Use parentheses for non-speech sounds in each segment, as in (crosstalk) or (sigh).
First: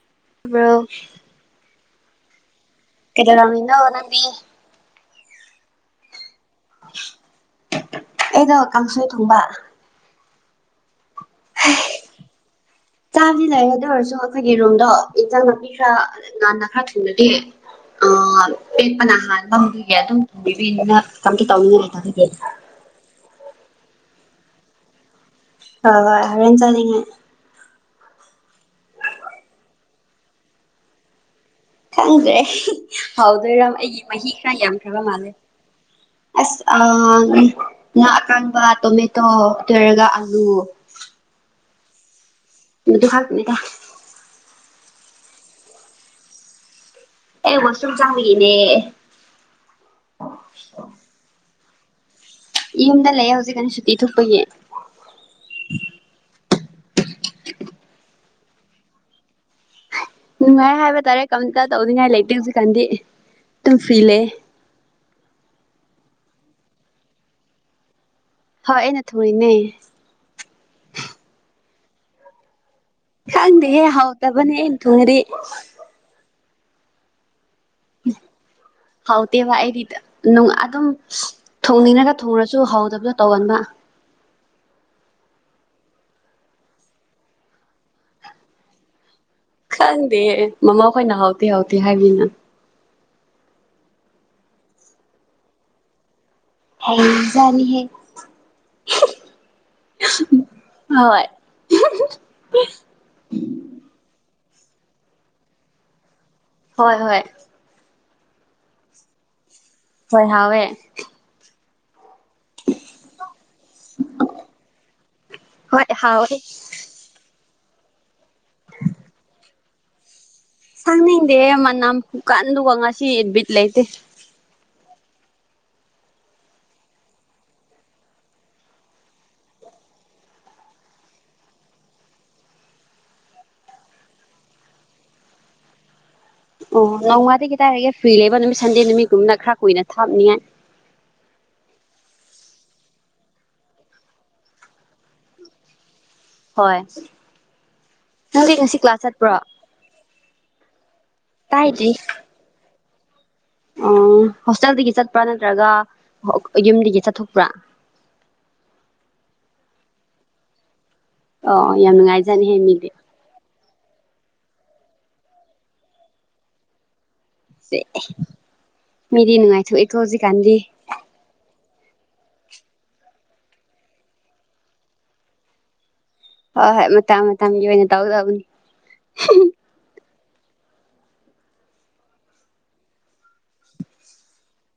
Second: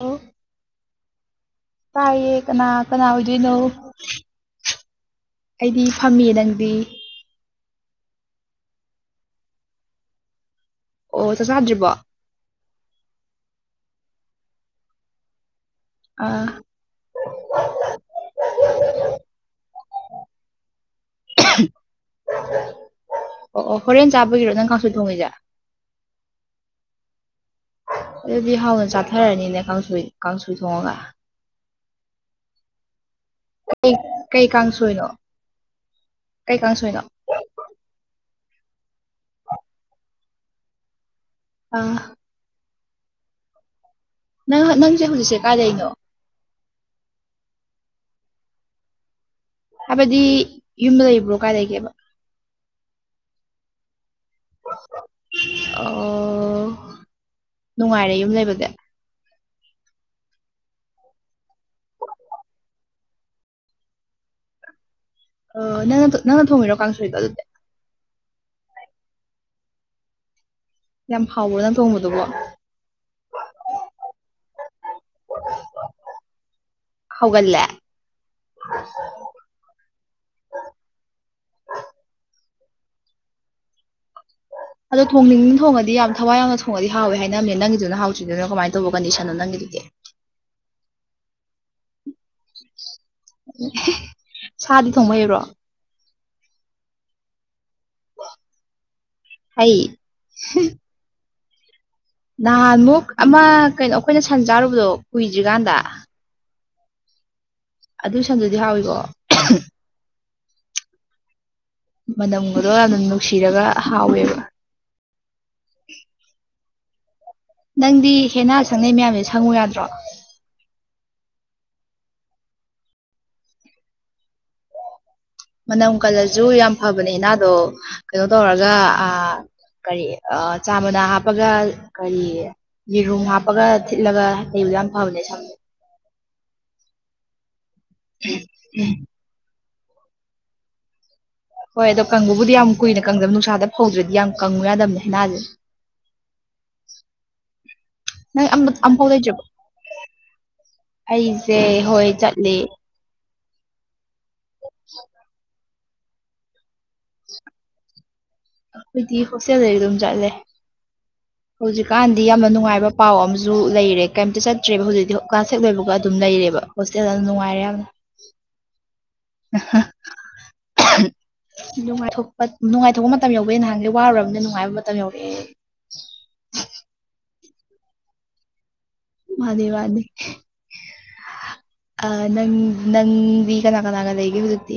ꯑꯣ ꯕ꯭ꯔꯣ ꯇꯥꯏꯌꯦ ꯀꯅꯥ ꯀꯅꯥ ꯑꯣꯏꯗꯣꯏꯅꯣ ꯀꯩꯗꯧꯔꯝꯃꯤꯅꯣ ꯅꯪꯗꯤ ꯑꯩꯗꯤ ꯐꯝꯃꯤꯌꯦ ꯅꯪ ꯑꯩꯗꯣ ꯀꯥꯡꯁꫭꯏ ꯊꫭꯡꯕ ꯑꯣ ꯆꯠ ꯆꯥꯗ꯭ꯔꯤꯕꯣ ꯆꯥꯗꯤ ꯂꯩꯔꯦ ꯑꯗꯨ ꯑꯣꯏꯔꯁꯨ ꯑꯩꯈꯣꯏꯒꯤ ꯔꯨꯝꯗꯣ ꯏꯟꯁꯥꯡ ꯅꯥꯄꯤ ꯈꯔ ꯑꯥ ꯉꯥꯟꯅ ꯈꯔ ꯊꯨꯅꯗꯤ ꯑ ꯄꯦꯛꯄꯅ ꯍꯥꯟꯕ ꯑꯗꯨꯝ ꯇꯤꯕꯤ ꯃꯅꯛ ꯊꯝꯒꯦ ꯇꯧꯕꯅꯦ ꯑꯣ ꯍꯣꯔꯦꯟ ꯆꯥꯕꯒꯤꯔꯣ ꯅꯪ ꯀꯥꯡꯁꫭꯏ ꯊꯣꯡꯉꯤꯁꯦ ꯑ ꯍ ꯍꯔꯦꯟ ꯆꯥꯅꯤꯡꯉꯦ ꯑꯗꯨꯗꯤ ꯍꯥꯎꯅ ꯆꯥꯊꯔꯅꯤꯅꯦ ꯀꯥꯡꯁꯣꯏ ꯀꯥꯡꯁꯣꯏ ꯊꯣꯡꯉꯒ ꯈꯪꯗ꯭ꯔꯦ ꯍꯥꯎꯗꯣꯏꯔꯥꯝ ꯑꯩꯒꯤ ꯃꯍꯤ ꯀꯩ ꯈꯔ ꯌꯥꯝꯈ꯭ꯔꯕ ꯀꯥꯡꯁꯣꯏꯅꯣ ꯃꯥꯜꯂꯦ ꯀꯩ ꯑꯁ ꯑ ꯀꯥꯡꯁꯣꯏꯅꯣ ꯉꯥ ꯑꯀꯥꯡ ꯇꯣꯃꯦꯇꯣ ꯇꯣꯏꯔꯒ ꯑꯜꯂꯨ ꯑ ꯗꯨ ꯍꯥꯥꯛꯅꯤꯗ ꯅꯪ ꯅꯪꯁꯦ ꯍꯧꯖꯤꯛꯁꯦ ꯀꯥꯏ ꯂꯩꯅꯣ ꯑꯦ ꯋꯥꯁꯔꯨꯝ ꯆꯪꯕꯒꯤꯅꯦ ꯍꯥꯏꯕꯗꯤ ꯌꯨꯝꯗ ꯂꯩꯕ꯭ꯔꯣ ꯀꯥꯏ ꯂꯩꯒꯦꯕ ꯏ ꯌꯨꯝꯗ ꯂꯩꯌꯦ ꯍꯧꯖꯤꯛꯀꯟ ꯁꯨꯇꯤ ꯊꯣꯛꯄꯒꯤ ꯑꯣ ꯅꯨꯡꯉꯥꯏꯔꯦ ꯌꯨꯝ ꯂꯩꯕꯒꯤ ꯅꯨꯡꯉꯥꯏ ꯍꯥꯏꯕ ꯇꯥꯔꯦ ꯀꯝꯇ ꯇꯧꯅꯤꯡꯉꯥꯏ ꯂꯩꯇꯦ ꯍꯧꯖꯤꯛꯀꯥꯟꯗꯤ ꯇꯨꯝ ꯐ꯭ꯔꯤ ꯂꯦ ꯑꫭ ꯅꯪꯅ ꯅꯪꯅ ꯊꯣꯡꯉꯤꯔꯣ ꯀꯥꯡꯁꯣꯏꯗꯣ ꯑꯗꯨꯗꫭ ꯍꫭꯏ ꯑꯩꯅ ꯊꫭꯡꯏꯅꯦ ꯌꯥꯝ ꯍꯥꯎꯕ꯭ꯔꫭ ꯅꯪ ꯊꯣꯡꯕꯗꯨꯕꫭ ꯈꯪꯗꯦꯍꯦ ꯍꯥꯎꯇꯕꯅꯦ ꯑꯩꯟ ꯊꫭꯡꯉꯗꯤ ꯍꯧꯒꯠꯂꯦ ꯍꯥꯎꯇꯦꯕ ꯑꯩꯗꯤ ꯅꯨꯡ ꯑꯗꯨꯝ ꯊꯣꯡꯅꯤꯡꯔꯒ ꯊꯣꯡꯉꯁꯨ ꯁꯨ ꯍꯥꯎꯗꯕꯗꯨ ꯇꯧꯒꯟꯕ ꯑꯗꯣ ꯊꯣꯡꯅꯤꯡ ꯊꯣꯡꯉꯗꯤ ꯌꯥꯝ ꯊꯋꯥꯏ ꯌꯥꯝꯅ ꯊꯣꯡꯉꯗꯤ ꯍꯥꯎꯋꯦ ꯍꯥꯏꯅꯅꯕꯅꯦ ꯅꯪꯒꯤꯗꯨꯅ ꯍꯥꯎꯇ꯭ꯔꯤꯗꯨꯅ ꯀꯃꯥꯏꯅ ꯇꯧꯕ ꯀꯟꯗꯤꯁꯟ ꯈꯪꯗꯦ ꯃꯃꯥꯈꯣꯏꯅ ꯍꯥꯎꯇꯦ ꯍꯥꯎꯇꯦ ꯍꯥꯏꯕꯤꯅ ꯁꯥꯗꯤ ꯊꯣꯡꯕ ꯍꯩꯕ꯭ꯔꯣ ꯍꯩ ꯖꯥꯅꯤꯍꯦ ꯍꯩ ꯍꯣꯏ ꯅꯍꯥꯟꯃꯨꯛ ꯑꯃ ꯀꯩꯅꯣ ꯑꯩꯈꯣꯏꯅ ꯁꯟ ꯆꯥꯔꯨꯕꯗꯣ ꯀꯨꯏꯗ꯭ꯔꯤꯀꯥꯟꯗ ꯍꯣꯏ ꯍꯣꯏ ꯑꯗꯨ ꯁꯟꯗꯨꯗꯤ ꯍꯥꯎꯋꯤꯀꯣ ꯍꯣꯏ ꯍꯥꯎꯋꯦ ꯃꯅꯝꯒꯗꯣ ꯌꯥꯝ ꯅꯨꯡꯁꯤꯔꯒ ꯍꯥꯎꯋꯦꯕ ꯍꯣꯏ ꯍꯥꯎꯋꯦ ꯅꯪꯗꯤ ꯍꯦꯟꯅꯥ ꯁꯪꯅꯩ ꯃꯌꯥꯝꯁꯦ ꯁꯪꯉꯨ ꯌꯥꯗ꯭ꯔꯣ ꯁꯪꯅꯤꯡꯗꯦ ꯃꯅꯝ ꯈꯨꯀꯟꯗꯨꯒ ꯉꯁꯤ ꯕꯤꯠ ꯂꯩꯇꯦ ꯃꯅꯝ ꯀꯜꯂꯁꯨ ꯌꯥꯝ ꯐꯕꯅꯦ ꯍꯦꯅꯥꯗꯣ ꯀꯩꯅꯣ ꯇꯧꯔꯒ ꯑ ꯀꯔꯤ ꯑꯥ ꯆꯥ ꯃꯅꯥ ꯍꯥꯞꯄꯒ ꯀꯔꯤ ꯌꯦꯔꯨꯝ ꯍꯥꯞꯄꯒ ꯊꯤꯠꯂꯒ ꯇꯩꯕꯗ ꯌꯥꯝ ꯐꯕꯅꯦ ꯁꯝ ꯑꯣ ꯅꯣꯡꯃꯗꯤ ꯀꯦꯗꯥꯔꯒꯦ ꯐ꯭ꯔꯤ ꯂꯩꯕ ꯅꯨꯃꯤꯠ ꯁꯟꯗꯦ ꯅꯨꯃꯤꯠꯀꯨꯝꯕꯗ ꯈꯔ ꯀꯨꯏꯅꯁ ꯊꯥꯕꯅꯤꯉꯥꯏ ꯍꯣꯏ ꯑꯗꯣ ꯀꯪꯕꯨꯗꯤ ꯌꯥꯝ ꯀꯨꯏꯅ ꯀꯪꯗꯕ ꯅꯨꯡꯁꯥꯗ ꯐꯧꯗ꯭ꯔꯗꯤ ꯌꯥꯝ ꯀꯪꯉꯨ ꯌꯥꯗꯕꯅꯦ ꯍꯦꯅꯥꯗꯤ ꯍꯣꯏ ꯅꯪ ꯉꯁꯤ ꯀ꯭ꯂꯥꯁ ꯑꯝꯐꯥꯎ ꯆꯠꯄ꯭ꯔꯣ ꯂꯩꯇ꯭ꯔꯤꯕꯣ ꯑꯩꯁꯦ ꯍꯣꯏ ꯆꯠꯂꯤ ꯎ ꯍꯣꯁꯇꯦꯜꯗꯒꯤ ꯆꯠꯄ꯭ꯔꯥ ꯅꯠꯇ꯭ꯔꯒ ꯌꯨꯝꯗꯒꯤ ꯌꯦ ꯆꯠꯊꯣꯛꯄ꯭ꯔꯥ ꯍꯣꯁꯇꯦꯜꯗꯗꯤ ꯑꯗꯨꯝ ꯆꯠꯂꯦ ꯑꯣ ꯌꯥꯝ ꯍꯧꯖꯤꯛꯀꯥꯟꯗꯤ ꯌꯥꯝꯅ ꯅꯨꯡꯉꯥꯏꯖꯥꯠꯅꯤꯍꯦ ꯃꯤꯗꯤ ꯅꯨꯡꯉꯥꯏꯕ ꯄꯥꯎ ꯑꯃꯁꯨ ꯨ ꯂꯩꯔꯦ ꯀꯩꯇ ꯆꯠꯇ꯭ꯔꯦꯕ ꯍꯧꯖꯤꯛꯇꯤ ꯀ ꯁꯦꯛ ꯂꯣꯏꯕꯒ ꯑꯗꯨꯝ ꯂꯩꯔꯦꯕ ꯅꯨꯡꯉꯥꯏꯔꯦ ꯌꯥꯝ ꯃꯦꯗꯤ ꯅꯨꯡꯉꯥꯏꯊꯨ ꯏꯀꯣ ꯍꯧꯖꯤ ꯀꯥꯟꯗꯤ ꯅꯨꯡꯉꯥꯏꯊꯣꯛꯄ ꯅꯨꯡꯉꯥꯏꯊꯣꯛꯄ ꯃꯇꯝ ꯌꯧꯧꯕ ꯅꯍꯥꯟꯒ ꯋꯥꯔꯨꯔꯕꯅ ꯅꯨꯡꯉꯥꯏꯕ ꯃꯇꯝ ꯌꯧꯔꯛꯑꯦ ꯍꯣꯏ ꯍꯣꯏ ꯃꯇ ꯃꯇꯝꯒꯤ ꯑꯣꯏꯅ ꯇꯧꯒꯗꯕꯅꯤ ꯃꯥꯗꯤ ꯋꯥꯅꯤ ꯑ ꯅꯪ ꯅꯪꯒ ꯅꯅꯥꯒꯅꯥꯒꯗ ꯍꯒ ꯍꯧꯇꯤ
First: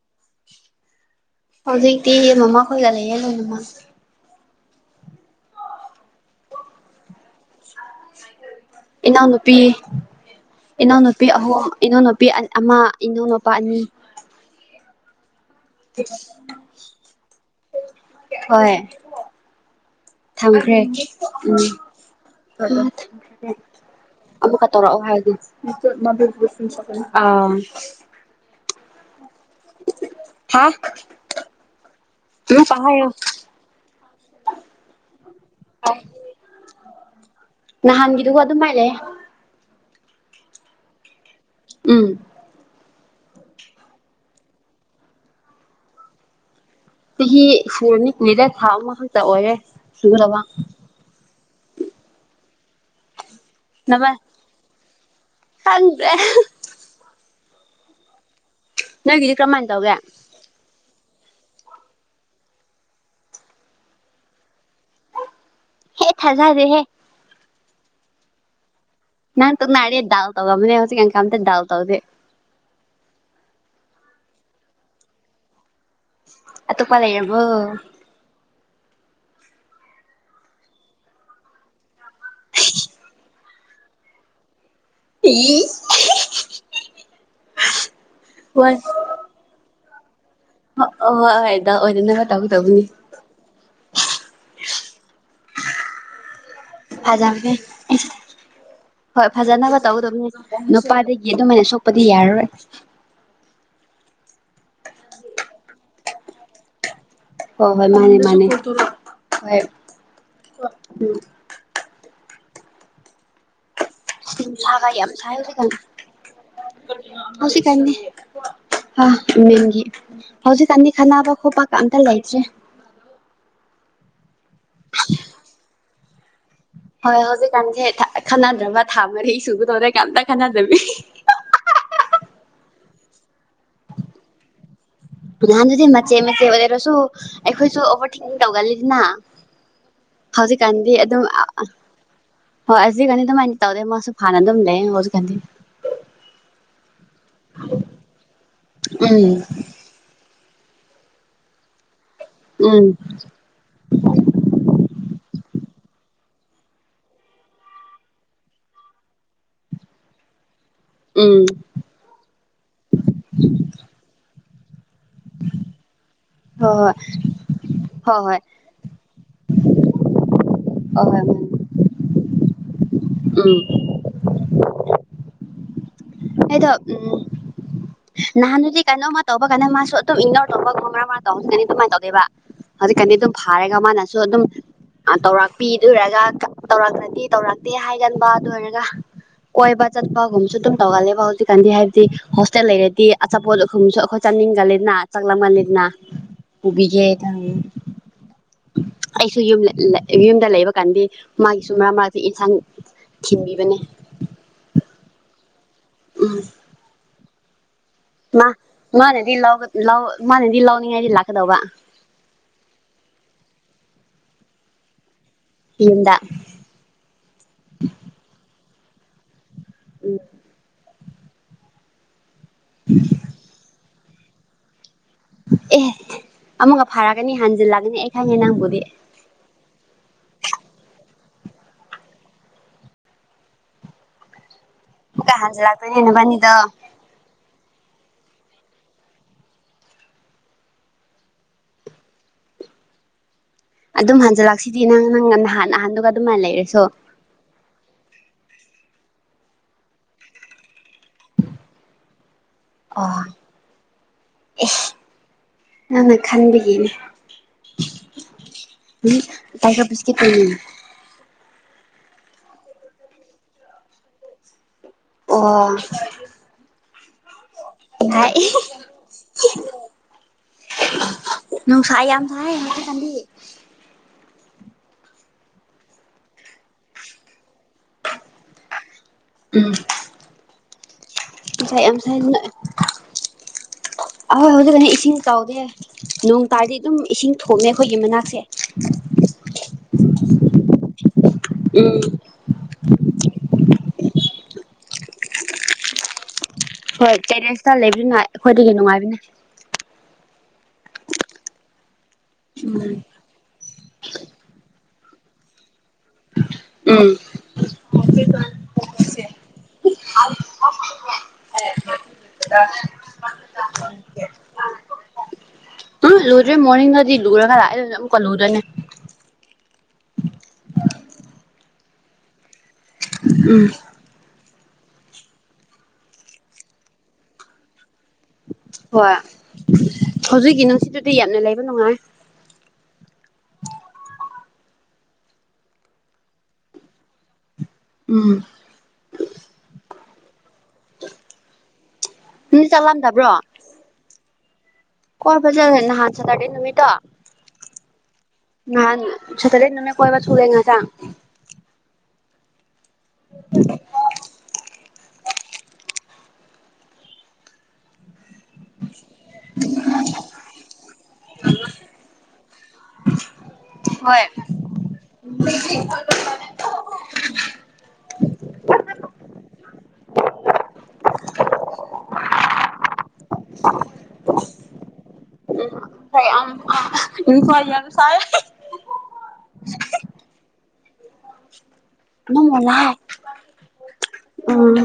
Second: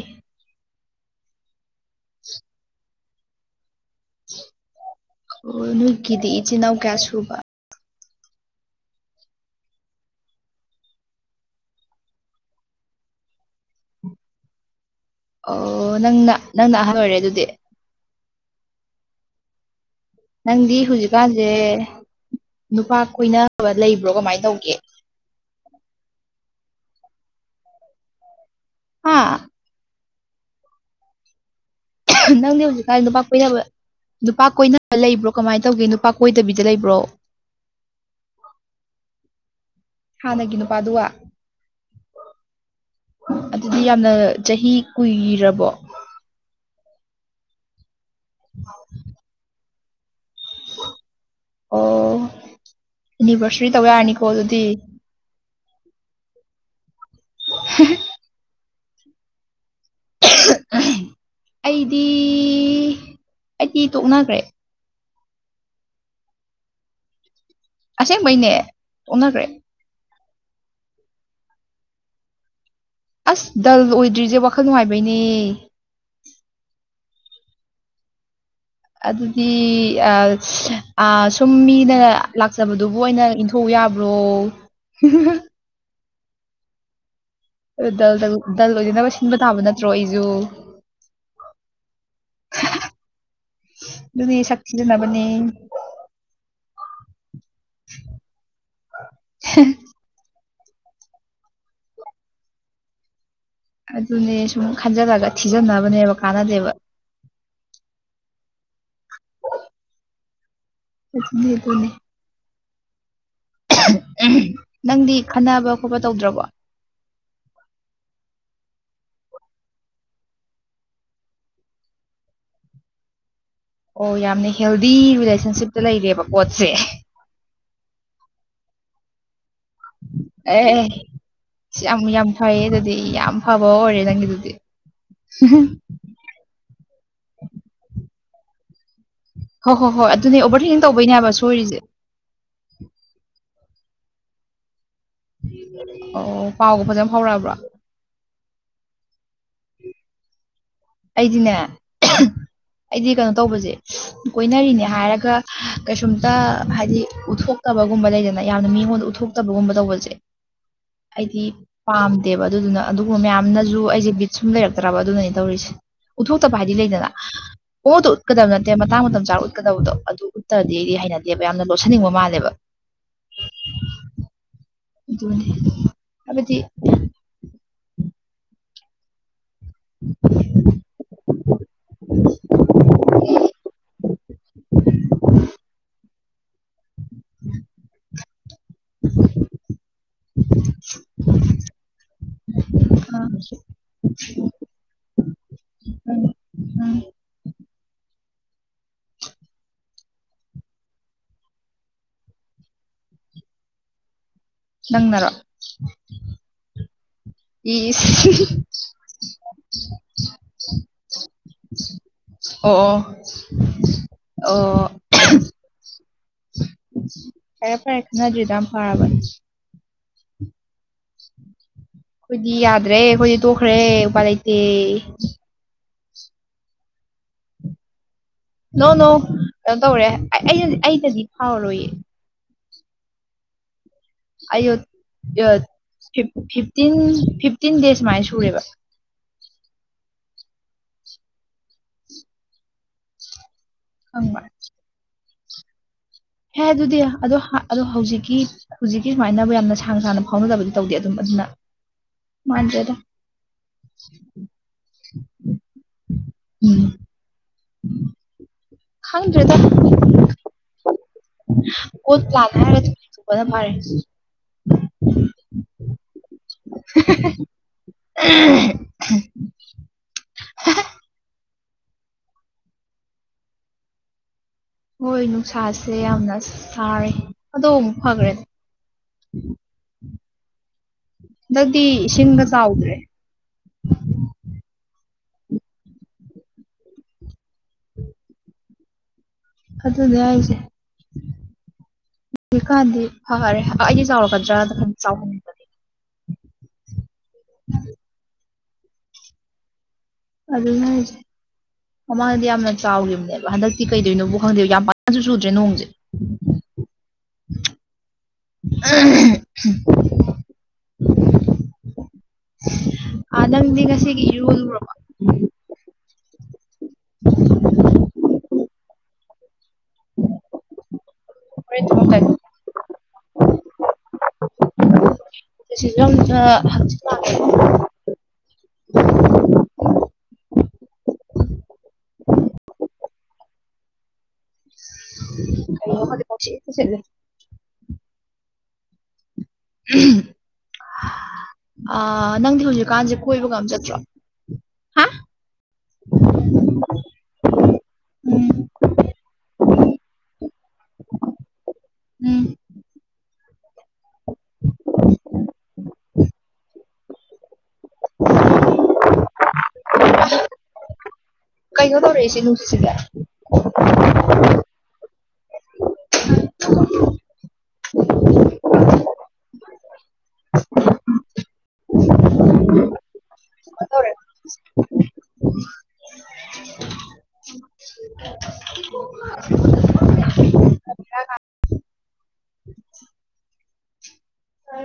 ꯍꯧꯖꯤꯛꯇꯤ ꯃꯃꯥ ꯈꯣꯏꯒꯂꯦ ꯑꯗꯨ ꯃꯃꯥ ꯑꯣ ꯅꯣꯏ ꯀꯗ ꯆꯅꯎ ꯀꯌꯥꯁꯨꯕ ꯏꯟꯅ ꯅꯨꯄꯤꯤ ꯏꯅꯥꯎꯅꯨꯄꯤ ꯑꯍꯨꯝ ꯏꯅꯥꯎꯅꯨꯄꯤ ꯑꯃ ꯏꯅꯥꯎꯅꯨꯄꯥ ꯑꯅꯤ ꯑꯣ ꯅꯪꯅ ꯅꯪꯅ ꯑꯍꯜ ꯑꯣꯏꯔꯦ ꯑꯗꯨꯗꯤ ꯍꯣꯏ ꯅꯪꯗꯤ ꯊꯝꯈ꯭ꯔꯦ ꯍꯧꯖꯤꯛꯀꯥꯟꯁꯦ ꯅꯨꯄꯥ ꯀꯣꯏꯅꯕ ꯂꯩꯕ꯭ꯔꯣ ꯀꯃꯥꯏꯅ ꯎꯝ ꯈ ꯇꯧꯒꯦ ꯇꯔ ꯑꯥ ꯍꯥ ꯍꯥꯥ ꯅꯪꯗꯤ ꯍꯧꯖꯤꯛꯀꯥꯟ ꯅꯨꯄꯥ ꯀꯣꯏꯅꯕ ꯅꯨꯄꯥ ꯀꯣꯏꯅꯕ ꯂꯩꯕ꯭ꯔꯣ ꯀꯃꯥꯏꯅ ꯇꯧꯒꯦ ꯅꯨꯄꯥ ꯀꯣꯏꯗꯕꯤꯗ ꯂꯩꯕ꯭ꯔꯣ ꯅꯍꯥꯟꯒꯤꯗꯨꯒ ꯑꯗꯨꯃꯥꯏ ꯂꯩ ꯍꯥꯟꯅꯒꯤ ꯅꯨꯄꯥꯗꯨꯒ ꯎꯝ ꯑꯗꯨꯗꯤ ꯌꯥꯝꯅ ꯆꯍꯤ ꯀꯨꯏꯔꯕꯣ ꯁꯤ ꯐꯨꯣꯟꯅꯤ ꯂꯤꯔ ꯊꯥ ꯃꯟ ꯇ ꯑꯣꯏ ꯌꯥꯦ ꯁꯨ꯭ꯔ ꯋꯥ ꯑꯣ ꯑꯦꯅꯤꯚꯔꯁꯔꯤ ꯇꯧ ꯌꯥꯔꯅꯤꯀꯣ ꯑꯗꯨꯗꯤ ꯊꯗ꯭ꯔꯦ (unintelligible) ꯅꯪꯗꯤ ꯀ꯭ꯔꯃ ꯑꯦ ꯇꯑꯒꯦ ꯑꯩꯗꯤ ꯑꯩꯗꯤ ꯇꯣꯛꯅꯈ꯭ꯔꯦ ꯍꯦ ꯊꯥꯖꯥꯖꯦ ꯍꯦ ꯑꯁꯦꯡ ꯃꯣꯏꯅꯦ ꯅ ꯇ ꯅꯥ ꯗꯥꯥꯜ ꯇꯧꯧꯕ ꯃꯅ ꯍꯧꯁꯤ ꯀꯝ ꯗꯥꯎꯜ ꯇꯧꯗꯦ ꯗꯜ ꯑꯣꯏꯗ꯭ꯔꯤꯁꯦ ꯋꯥꯈꯜ ꯅꯨꯡꯉꯥꯏꯕꯩꯅꯦ ꯑꯠꯇꯄ ꯂꯩ ꯌꯦꯔꯕꯣ ꯑꯗꯨꯗꯤ ꯁꯨꯝ ꯃꯤꯅ ꯂꯥꯛꯆꯕꯗꯨꯕꯨ ꯑꯣꯏꯅ ꯊꯧ ꯌꯥꯕ꯭ꯔꯣ ꯍꯝ ꯗ ꯗꯜ ꯑꯣꯏꯗꯅꯕ ꯁꯤꯟꯕ ꯇꯥꯕ ꯅꯠꯇ꯭ꯔꯣ ꯑꯩꯁꯦ ꯍ ꯍ ꯍꯣꯏ ꯍꯣꯏꯗ ꯑꯣꯏꯗ ꯇꯧꯒ ꯇꯧꯕꯅꯤ ꯑꯗꯨꯗꯤ ꯁꯛꯈꯤꯗꯕꯅꯤ ꯐꯖꯦ ꯍꯣꯏ ꯐꯖꯅꯕ ꯇꯧꯒꯗꯕꯅꯦ ꯅꯨꯄꯥꯗꯒꯤ ꯑꯗꯨꯃꯥꯏꯅ ꯁꯣꯛꯄꯗꯤ ꯌꯥꯔꯔꯣꯏ ꯑꯗꯨꯅꯦ ꯁꯨꯝ ꯈꯟꯖꯜꯂꯒ ꯊꯤꯖꯟꯅꯕꯅꯦꯕ ꯀꯥꯟꯅꯗꯦꯕ ꯍꯣ ꯍꯣꯏ ꯃꯥꯅꯦ ꯃꯥꯅꯦ ꯍꯣꯏ ꯁ ꯀꯣꯅꯤ ꯅꯪꯗꯤ ꯈꯟꯅꯕ ꯈꯣꯠꯄ ꯇꯧꯗ꯭ꯔꯕꯣ ꯍꯧ ꯀ ꯍꯥꯃꯦꯝꯒꯤ ꯍꯧꯖꯤꯛꯀꯥꯟꯗꯤ ꯈꯅꯕ ꯈꯣꯠꯄ ꯀ ꯑꯇ ꯂꯩꯇ꯭ꯔꯦ ꯍꯜꯂꯣ ꯑꯣ ꯌꯥꯝꯅ ꯍꯦꯜꯗꯤ ꯔꯤꯂꯦꯁꯟꯁꯤꯞꯇ ꯂꯩꯔꯦꯕ ꯄꯣꯠꯁꯦ ꯍꯣꯏ ꯍꯧꯖꯤꯛ ꯀꯥꯟꯁꯦ ꯊ ꯈꯅꯥꯅ ꯗ꯭ꯔꯕ ꯊꯕꯔꯁꯨ ꯔ ꯀꯥꯟꯗ ꯈꯥꯟꯅꯥ ꯗꯕꯤ ꯑꯦ ꯁꯤ ꯌꯥꯝ ꯌꯥꯝ ꯐꯩꯌꯦ ꯑꯗꯨꯗꯤ ꯌꯥꯝ ꯐꯕ ꯑꯣꯏꯔꯦ ꯅꯪꯒꯤꯗꯨꯗꯤ ꯅꯍꯥꯟ ꯑꯗꯨꯗꯤ ꯃꯆꯦ ꯃꯆꯦ ꯑꯣꯏꯔꯁꯨ ꯑꯩꯈꯣꯏꯁꯨ ꯑꯣꯚꯔꯊꯦꯛꯀꯤꯡ ꯇꯧꯒꯜꯂꯤꯗꯅ ꯍꯣꯏ ꯍꯣꯏ ꯍꯣꯏ ꯑꯗꯨꯅꯦ ꯑꯣꯚꯔ ꯊꯦꯛꯀꯤꯡ ꯍꯧꯖꯤꯛꯀꯥꯟꯗꯤ ꯑꯗꯨꯝ ꯇꯧꯕꯩꯅꯦꯕ ꯁꯣꯏꯔꯤꯁꯦ ꯍꯣꯏ ꯑꯁꯤꯒꯅꯤ ꯑꯗꯨꯃꯥꯏꯅ ꯇꯧꯗꯦ ꯃꯥꯁꯨ ꯐꯥꯅ ꯑꯗꯨꯝ ꯂꯩꯖꯤꯛ ꯑꯣ ꯄꯥꯎꯒ ꯐꯖꯅ ꯐꯥꯎꯔꯛꯑꯕ꯭ꯔꯥ ꯎꯝ ꯑꯩꯗꯤꯅꯦ ꯎꯝ ꯎꯝ ꯑꯩꯗꯤ ꯀꯩꯅꯣ ꯇꯧꯕꯁꯦ ꯀꯣꯏꯅꯔꯤꯅꯦ ꯍꯥꯏꯔꯒ ꯀꯩꯁꯨꯝꯇ ꯍꯥꯏꯗꯤ ꯎꯠꯊꯣꯛꯇꯕꯒꯨꯝꯕ ꯂꯩꯗꯅ ꯌꯥꯝꯅ ꯃꯤꯉꯣꯟꯗ ꯎꯠꯊꯣꯛꯇꯕꯒꯨꯝꯕ ꯇꯧꯕꯁꯦ ꯎꯝ ꯑꯩꯗꯤ ꯄꯥꯝꯗꯦꯕ ꯑꯗꯨꯗꯨꯅ ꯑꯗꯨꯒꯨꯝꯕ ꯃꯌꯥꯝꯅꯁꯨ ꯑꯩꯁꯦ ꯁꯨꯝ ꯂꯩꯔꯛꯇ꯭ꯔꯕ ꯑꯗꯨꯅꯅꯤ ꯇꯧꯔꯤꯁꯦ ꯎꯠꯊꯣꯛꯇꯕ ꯍꯥꯏꯗꯤ ꯍꯣꯏ ꯂꯩꯗꯅ ꯑꯣꯗꯣ ꯍꯣꯏ ꯎꯠꯀꯗꯕ ꯅꯠꯇꯦ ꯃꯇꯥꯡ ꯃꯇꯝ ꯆꯥꯔ ꯎꯠꯀꯗꯕꯗꯣ ꯑꯗꯨ ꯇ꯭ꯔꯗꯤ ꯑꯩꯗꯤ ꯍꯣꯏ ꯍꯣꯏ ꯍꯣꯏ ꯍꯩꯅꯗꯦꯕ ꯌꯥꯝꯅ ꯂꯣꯠꯁꯤꯟꯅꯤꯡꯕ ꯃꯥꯜꯂꯦꯕ ꯎꯝ ꯑꯗꯨꯅꯦ ꯍꯥꯏꯕꯗꯤ ꯑꯩꯗꯣ ꯎꯝ ꯅꯍꯥꯟꯅꯗꯤ ꯀꯥꯟꯅ ꯃꯥ ꯇ ꯇ ꯀꯩꯅ ꯃꯥꯁꯨ ꯑꯗꯨꯝ ꯏꯟꯗꯔ ꯇꯒꯣꯔ ꯇꯝ ꯀ ꯇ ꯃꯥꯥꯏ ꯇꯧꯗꯦꯕ ꯍꯧꯖꯤꯛꯀꯗꯤ ꯑꯗꯨꯝ ꯐꯥꯔꯒ ꯃꯥꯅꯁꯨ ꯑꯗꯨꯝ ꯇꯧꯔꯥꯛꯄꯤꯗꯔꯒ ꯇꯧꯔꯛꯂꯗꯤ ꯇꯧꯔꯛꯇꯦ ꯍꯥꯏꯒꯟꯕ ꯑꯗꯨ ꯑꯣꯏꯔꯒ ꯀꯣꯏꯕ ꯆꯠꯄꯒꯨꯝꯕꯁꯨ ꯑꯗꯨꯝ ꯇꯧꯒꯜꯂꯦꯕ ꯍꯧꯖꯤꯛꯀꯥꯟꯗꯤ ꯍꯥꯏꯕꯗꯤ ꯍꯣꯁꯇꯦꯜ ꯂꯩꯔꯗꯤ ꯑꯥ ꯑꯆꯥꯄꯣꯠ ꯑꯈꯨꯝꯁꯨ ꯑꯩꯈꯣꯏ ꯆꯥꯅꯤꯡꯒꯜꯂꯤꯅ ꯆꯥꯛꯂꯝꯒꯜꯂꯤꯗꯅ ꯎꯝ ꯎꯕꯤꯦ ꯍꯥꯏ ꯑꯩꯁꯨ ꯌꯨꯝ ꯌꯨꯝꯗ ꯂꯩꯕ ꯀꯥꯟꯗꯤ ꯃꯥꯒꯤꯁꯨ ꯃꯔꯛ ꯃꯔꯛꯇ ꯌꯦꯟꯁꯥꯡ ꯊꯤꯟꯕꯤꯕꯅꯦ ꯅꯪꯅꯔꯣ ꯎꯝ ꯏꯁ ꯃꯥ ꯃꯥꯅꯦꯗꯤ ꯂꯧ ꯂꯧ ꯃꯥꯅꯦꯗꯤ ꯂꯧꯅꯤꯡꯉꯥꯏꯗꯤ ꯂꯥꯛꯀꯗꯧꯕ ꯑꯣꯣꯛ ꯑꯣ ꯌꯨꯝꯗ ꯐꯔꯦ ꯐꯔꯦ ꯑꯦ ꯈꯅ ꯑꯗꯨꯗꯝ ꯐꯔꯥꯕꯅꯤ ꯎꯝ ꯑꯩꯈꯣꯏꯗꯤ ꯌꯥꯗ꯭ꯔꯦ ꯑꯩꯈꯣꯏꯗꯤ ꯇꯣꯛꯈ꯭ꯔꯦ ꯎꯄꯥ ꯂꯩꯇꯦ ꯑꯦ ꯑꯃꯨꯛꯒ ꯐꯥꯔꯛꯒꯅꯤ ꯍꯥꯟꯖꯤꯜꯂꯒꯅꯤ ꯑꯩ ꯈꯪꯉꯦ ꯅꯪꯕꯨꯗꯤ ꯅꯣ ꯅꯣ ꯀꯩꯅꯣ ꯇꯧꯔꯦꯩꯅ ꯑꯩꯗꯗꯤ ꯐꯥꯎꯔꯔꯣꯏꯌꯦ ꯑꯣ ꯑꯃꯨꯛꯀ ꯐ ꯍꯟꯖꯤꯜꯂꯛꯇꯣꯏꯅꯦ ꯅꯕꯥꯅꯤꯗꯣ ꯐꯤꯐꯇꯤꯟ ꯇꯤꯟ ꯗꯦꯖ ꯃꯥꯥꯏ ꯁꯨꯔꯦꯕ ꯑꯗꯨꯝ ꯈꯪꯕ꯭ꯔꯥ ꯍꯟꯖꯤꯜꯂꯛꯁꯤꯗꯤ ꯅꯪ ꯅ ꯍꯥꯟꯅ ꯍꯥꯟꯗꯨꯒ ꯍꯦ ꯑꯗꯨꯗꯤ ꯑꯗꯣ ꯑꯗꯣ ꯍꯧꯖꯤꯛꯀꯤ ꯍꯧꯖꯤꯛꯀꯤ ꯁꯨꯃꯥꯏꯅꯅꯕ ꯌꯥꯝꯅ ꯁꯥꯡꯅ ꯁꯥꯡꯅ ꯐꯥꯎꯅꯗꯕꯗꯤ ꯇꯧꯗꯦ ꯑꯗꯨꯝ ꯑꯗꯨꯅ ꯃꯖꯗ ꯑꯦ ꯅꯪꯅ ꯎꯝ ꯈꯟꯕꯤꯒꯤꯅꯦ ꯍꯪꯗ꯭ꯔꯦꯗ ꯀꯣꯠ ꯂꯥꯛ ꯍꯥꯏꯔꯗ ꯐꯔ ꯑꯣ ꯁꯥꯏ (unintelligible) ꯁꯥꯏꯝ ꯊꯥꯏ ꯀꯕꯤ ꯍꯣꯏ ꯅꯨꯡꯁꯥꯁꯦ ꯌꯥꯝꯅ ꯁꯥꯔꯦ ꯑꯗꯣ ꯑꯃꯨꯛ ꯐꯈ꯭ꯔꯦ ꯎꯝ ꯍꯟꯗꯛꯇꯤ ꯏꯁꯤꯡꯒ ꯆꯥꯎꯗ꯭ꯔꯦ ꯥꯏꯥꯏ ꯑꯗ ꯀ ꯏꯁꯤꯡ ꯆꯥꯎꯗꯦ ꯅꯣꯡ ꯇꯥꯔꯗꯤ ꯑꯗꯨꯝ ꯏꯁꯤꯡ ꯊꯣꯛꯃꯦ ꯑꯩꯈꯣꯏꯒꯤ ꯃꯅꯥꯛꯁꯦ ꯑꯗꯨꯗꯤ ꯎꯝ ꯍꯥꯏꯁꯦꯀꯥꯗꯤ ꯐꯔꯦ ꯑꯩꯒꯤ ꯆꯥꯎꯔꯛꯒꯗ꯭ꯔꯥꯗ ꯈ ꯆꯥꯎꯍꯟꯅꯤꯡꯕꯗꯤ ꯍꯣꯏ ꯆꯦꯔꯦꯟꯁꯇ ꯂꯩꯕꯅ ꯑꯩꯈꯣꯏꯗꯒꯤ ꯅꯨꯡꯉꯥꯏꯕꯅꯦ ꯑꯗꯨꯅꯔꯤꯁꯦ ꯃꯃꯥꯡꯗ ꯌꯥꯝꯅ ꯎꯝ ꯆꯥꯎꯈꯤꯕꯅꯦꯕ ꯍꯟꯗꯛꯇꯤ ꯀꯩꯗꯣꯏꯅꯣꯕꯨ ꯈꯪꯗꯦꯕ ꯌꯥꯝ ꯄ ꯀꯁꯨ ꯁꯨꯗ꯭ꯔꯦ ꯅꯣꯡꯁꯦ ꯎꯝ (inaudible) ꯑꯦ ꯑ ꯅꯪꯗꯤ ꯉꯁꯤꯒꯤ ꯏꯔꯨ ꯂꯨꯔꯕ ꯂꯨꯗ꯭ꯔꯦ ꯃꯣꯔꯅꯤꯡꯗꯗꯤ ꯂꯨꯔꯒ ꯂꯥꯛꯑꯦ ꯑꯗꯨꯅ ꯑꯃꯨꯛꯀ ꯂꯨꯗꯅꯦ ꯍ ꯊ ꯀ ꯎꯝ ꯁꯤꯁꯨ ꯑ ꯍꯆꯤ ꯍꯣꯏ ꯍꯧꯖꯤꯛꯀꯤ ꯅꯨꯡꯁꯤꯗꯨꯗꯤ ꯌꯥꯝꯅ ꯂꯩꯕ ꯅꯨꯡꯉꯥꯏ ꯗꯤ ꯄꯁꯤꯗ ꯎꯝ ꯑ ꯅꯪꯗꯤ ꯍꯧꯖꯤꯛꯀꯥꯟꯁꯦ ꯀꯣꯏꯕ ꯉꯝ ꯆꯠꯇ꯭ꯔꯣ ꯍꯥ? ꯀꯣꯏ ꯐ ꯆ ꯅꯍꯥꯟ ꯆ ꯇꯦ ꯅꯨꯃꯤꯠꯇꯣ ꯎꯝ ꯆꯇꯔꯦ ꯅ ꯀꯣꯏ ꯋꯥ ꯁꯨꯒꯦ ꯅ ꯊ ꯎꯝ ꯍ (inaudible) ꯀꯩꯅꯣ ꯇꯧꯔꯛꯏꯁꯤ ꯅꯨꯡꯁꯤ ꯁꯤꯒ ꯍꯣꯏ (inaudible) ꯏ ꯐ ꯌꯥ ꯑꯗꯨ ꯁꯔꯦ ꯅꯂ ꯎꯝ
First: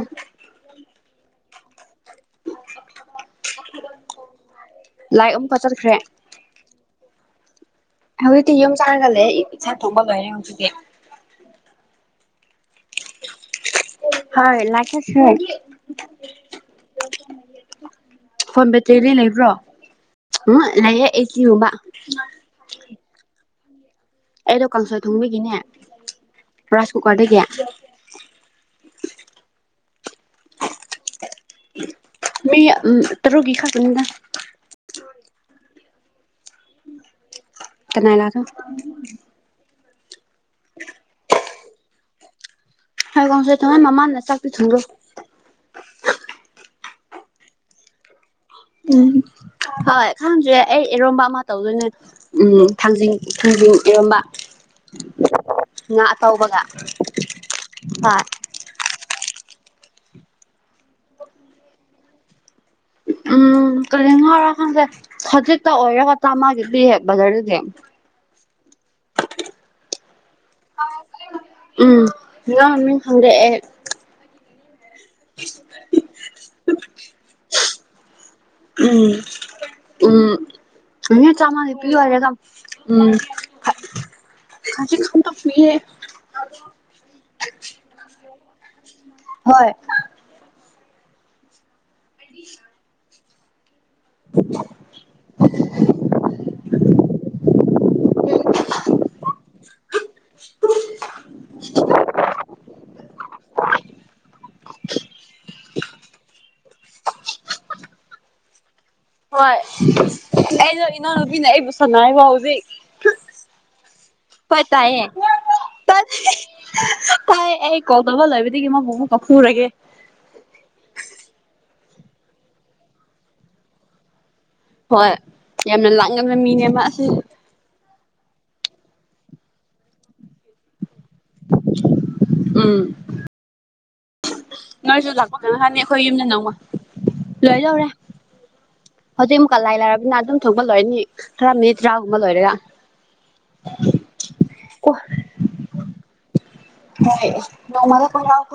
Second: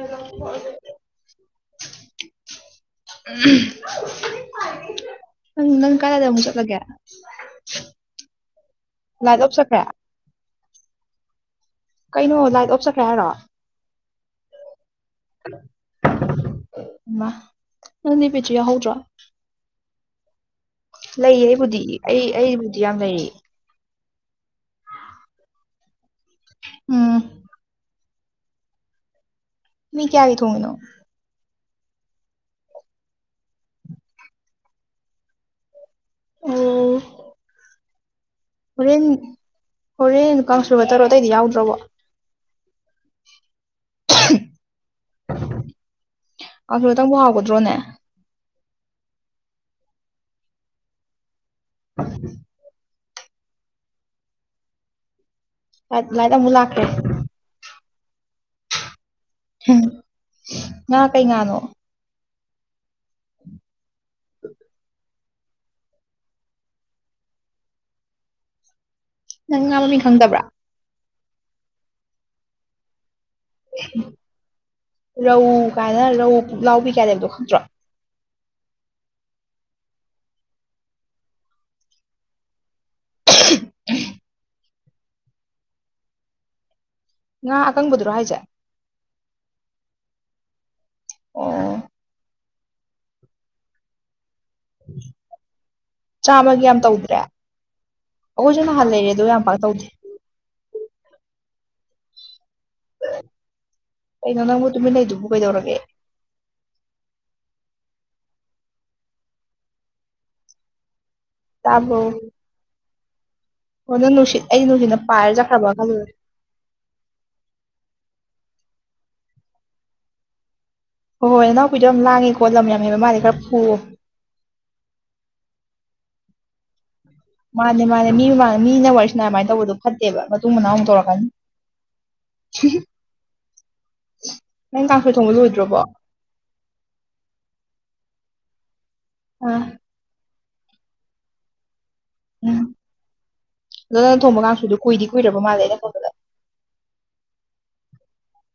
ꯂꯥꯏ ꯪ ꯀꯗ ꯃ ꯆꯠꯂꯒꯦ ꯍꯧꯖꯤꯛꯇꯤ ꯌꯨꯝ ꯆꯥꯅꯒꯜꯂꯦ ꯂꯥꯏꯠ ꯑꯣꯐ ꯏꯥ ꯆꯠꯈ꯭ꯔꯦ ꯊꯣꯛꯄ ꯂꯣꯏꯔꯦ ꯍꯧꯖꯤꯛꯇꯤ ꯀꯩꯅꯣ ꯂꯥꯏꯠ ꯑꯣꯞꯆꯠꯈ꯭ꯔꯦ ꯍꯥꯏꯔꯣ ꯍꯣꯏ ꯂꯒꯦꯁ ꯅꯤ ꯄꯖꯌꯥ ꯍꯧꯗ꯭ꯔꯥ ꯕꯦꯇ꯭ꯔꯤꯗꯤ ꯂꯩꯕ꯭ꯔꯣ ꯎꯝ ꯂꯩꯌꯦ ꯑꯩꯠꯇꯤꯒꯨꯝꯕ ꯑꯩꯕꯨꯗꯤ ꯑꯩ ꯑꯩꯕꯨꯗꯤ ꯌꯥꯝ ꯂꯩꯔꯤ ꯑꯩꯗꯣ ꯀꯥꯡꯁꯣꯏ ꯊꯣꯡꯕꯒꯤꯅꯦ ꯔꯥꯏꯁ ꯎꯝ ꯀꯨꯀꯔꯗꯒꯤ (inaudible) ꯃꯤ ꯀꯔꯤ ꯊꯣꯡ ꯏꯅꯣ ꯃꯤ ꯇꯔꯒꯤ ꯈꯔꯅꯤꯡꯗ ꯑꯣ ꯀꯅꯥ ꯏ ꯂꯥꯛꯒ ꯍꯣꯔꯦꯟ ꯍꯣꯔꯦꯟ ꯂꯨ ꯀꯥꯡ ꯁꯕ ꯇꯔꯣ ꯑꯇꯩꯗꯤ ꯌꯥꯎꯗ꯭ꯔꯕ ꯍꯒꯥꯎꯁꯦ ꯊꯉ ꯃꯃꯥꯗ ꯆꯥꯛꯄꯤ ꯊꯨꯡꯗꯣ ꯀꯥꯡꯁꯣꯏꯇꯪꯕꯨ ꯍꯥꯎꯒꯗ꯭ꯔꯣꯅꯦ ꯎꯝ ꯍꯣꯏ ꯈꯪꯝꯁꯨ ꯑꯩ ꯏꯔꯣꯝꯕ ꯑꯃ ꯇꯧꯗꯣꯏꯅꯦ ꯎꯝ ꯊꯥꯡꯖꯤꯡ ꯈꯖꯤꯡ ꯏꯔꯝꯕ ꯉꯥ ꯂꯥꯏꯠ ꯑꯃꯨꯛ ꯇꯧꯕꯒ ꯂꯥꯛꯈ꯭ꯔꯦ ꯐꯣꯏ ꯉ ꯀꯩ ꯉꯥꯅꯣ ꯎꯝ ꯇ ꯂꯉ ꯋꯥ ꯈꯪꯖꯦ ꯈꯖꯤꯛꯇ ꯑꯣꯏꯔꯦꯒ ꯆ ꯃꯥꯒꯤꯗꯤ ꯕꯖꯔꯗꯨꯗꯤ ꯅꯪ ꯉꯥꯡꯕ ꯃꯤ ꯈꯪꯗꯕ꯭ꯔꯥ ꯎꯝ ꯏꯃꯤ ꯍꯪꯗꯦ ꯔꯧ ꯀꯥꯏꯅ ꯔꯧ ꯂꯥꯎꯕꯤ ꯀꯅꯦꯕꯗꯣ ꯈꯪꯗ꯭ꯔꯣ ꯎꯝ ꯎꯝ ꯑ ꯆꯃꯅꯤ ꯄꯤ ꯋꯥꯔꯦꯒ ꯎꯝ ꯀꯖꯤ ꯈꯥꯟ ꯇ ꯐꯏꯦ ꯉꯍ ꯑꯀꯪꯕꯗꯨꯔꯣ ꯍꯥꯏꯁꯦ ꯍꯣꯏ ꯑꯣ ꯎ (inaudible) ꯆꯥꯝꯃꯒ ꯌꯥꯝ ꯇꯧꯗ꯭ꯔꯦ ꯑꯣꯖꯅ ꯍꯜ ꯂꯩꯌꯦꯦ ꯑꯗꯨꯣ ꯌꯥꯝ ꯄ ꯇꯧꯗꯦ (unintelligible) ꯑꯩꯅꯣ ꯅꯪꯕꯨ ꯇꯨꯃꯤꯟꯅ ꯂꯩꯗꯨꯕꯨ ꯀꯩꯗꯧꯔꯒꯦ ꯍꯣꯏ ꯑꯩꯩꯅ ꯏꯅꯥꯎꯅꯨꯄꯤꯅ ꯑꯩꯕꯨ ꯁꯥꯟꯅ ꯇꯥꯕ꯭ꯔꯣ ꯍꯥꯏꯕ ꯍꯧꯖꯤꯛ ꯑꯣ ꯅꯪ ꯅꯨꯡꯁꯤꯠ ꯍꯣꯏ ꯑꯩꯗꯤ ꯅꯨꯡꯁꯤꯠꯅ ꯇꯥꯏꯌꯦ ꯄꯥꯏꯔ ꯆꯠꯈ꯭ꯔꯕ ꯇꯥꯏ ꯈꯜꯂꯨꯔꯦ ꯇꯥꯏ ꯑꯦ ꯀꯗꯕ ꯂꯕ ꯗꯒꯤ ꯃꯥ ꯀꯄꯨꯔꯒꯦ ꯍꯣꯏ ꯍꯣꯏ ꯅꯅꯥꯎꯨꯄꯤꯗꯣ ꯌꯥꯝ ꯂꯥꯡꯉꯦꯀꯣ ꯂꯝ ꯌꯥꯝꯃꯦꯕ ꯃꯥꯂꯦ ꯈꯔ ꯐꯨꯑꯣꯣ ꯍꯣꯏ ꯌꯥꯝꯅ ꯂꯥꯡꯉꯅ ꯃꯤꯅꯦꯕ ꯑꯁꯤ ꯃꯥꯅꯦ ꯃꯥꯅꯦ ꯃꯤ ꯃꯥ ꯃꯤꯅ ꯋꯥꯔꯤꯁꯤꯅ ꯑꯗꯨꯃꯥꯏꯅ ꯇꯧꯕꯗꯣ ꯐꯠꯇꯦꯕ ꯃꯇꯨꯡ ꯃꯅꯥꯎꯨꯛ ꯇꯧꯔꯛꯄ ꯎꯝ ꯅꯪ ꯉꯥꯁꯨ ꯀꯥꯡꯁꯣꯏ ꯊꯣꯡꯕ ꯂꯥꯛꯄ ꯀꯪ ꯂꯣꯏꯗ꯭ꯔꯕꯣ ꯈꯥꯟꯅꯤ ꯑꯩꯈꯣꯏ ꯌꯨꯝꯗ ꯅꯪꯉ ꯂꯣꯏ ꯂꯧꯧꯔꯦ ꯍꯧꯖꯤꯛ ꯑꯃꯨꯛꯀ ꯑꯥ ꯂꯥꯏ ꯂꯩꯥꯏꯔꯕꯅꯤꯅ ꯑꯗꯨꯝ ꯊꯣꯛꯒ ꯂꯣꯏꯔꯅꯤ ꯈꯔ ꯃꯤꯠ ꯇꯔꯥꯒꯨꯝꯕ ꯂꯣꯏꯔꯒ ꯎꯝ ꯑꯗꯣ ꯅꯪ ꯊꯣꯡꯕ ꯀꯥꯡꯁꯣꯏꯗꯣ ꯀ ꯀꯨꯏꯗꯤ ꯀꯨꯏꯔꯕ ꯃꯥꯜꯂꯦ ꯑꯩꯅ ꯊꯣꯡꯕꯗ ꯍ ꯅ ꯃ ꯀ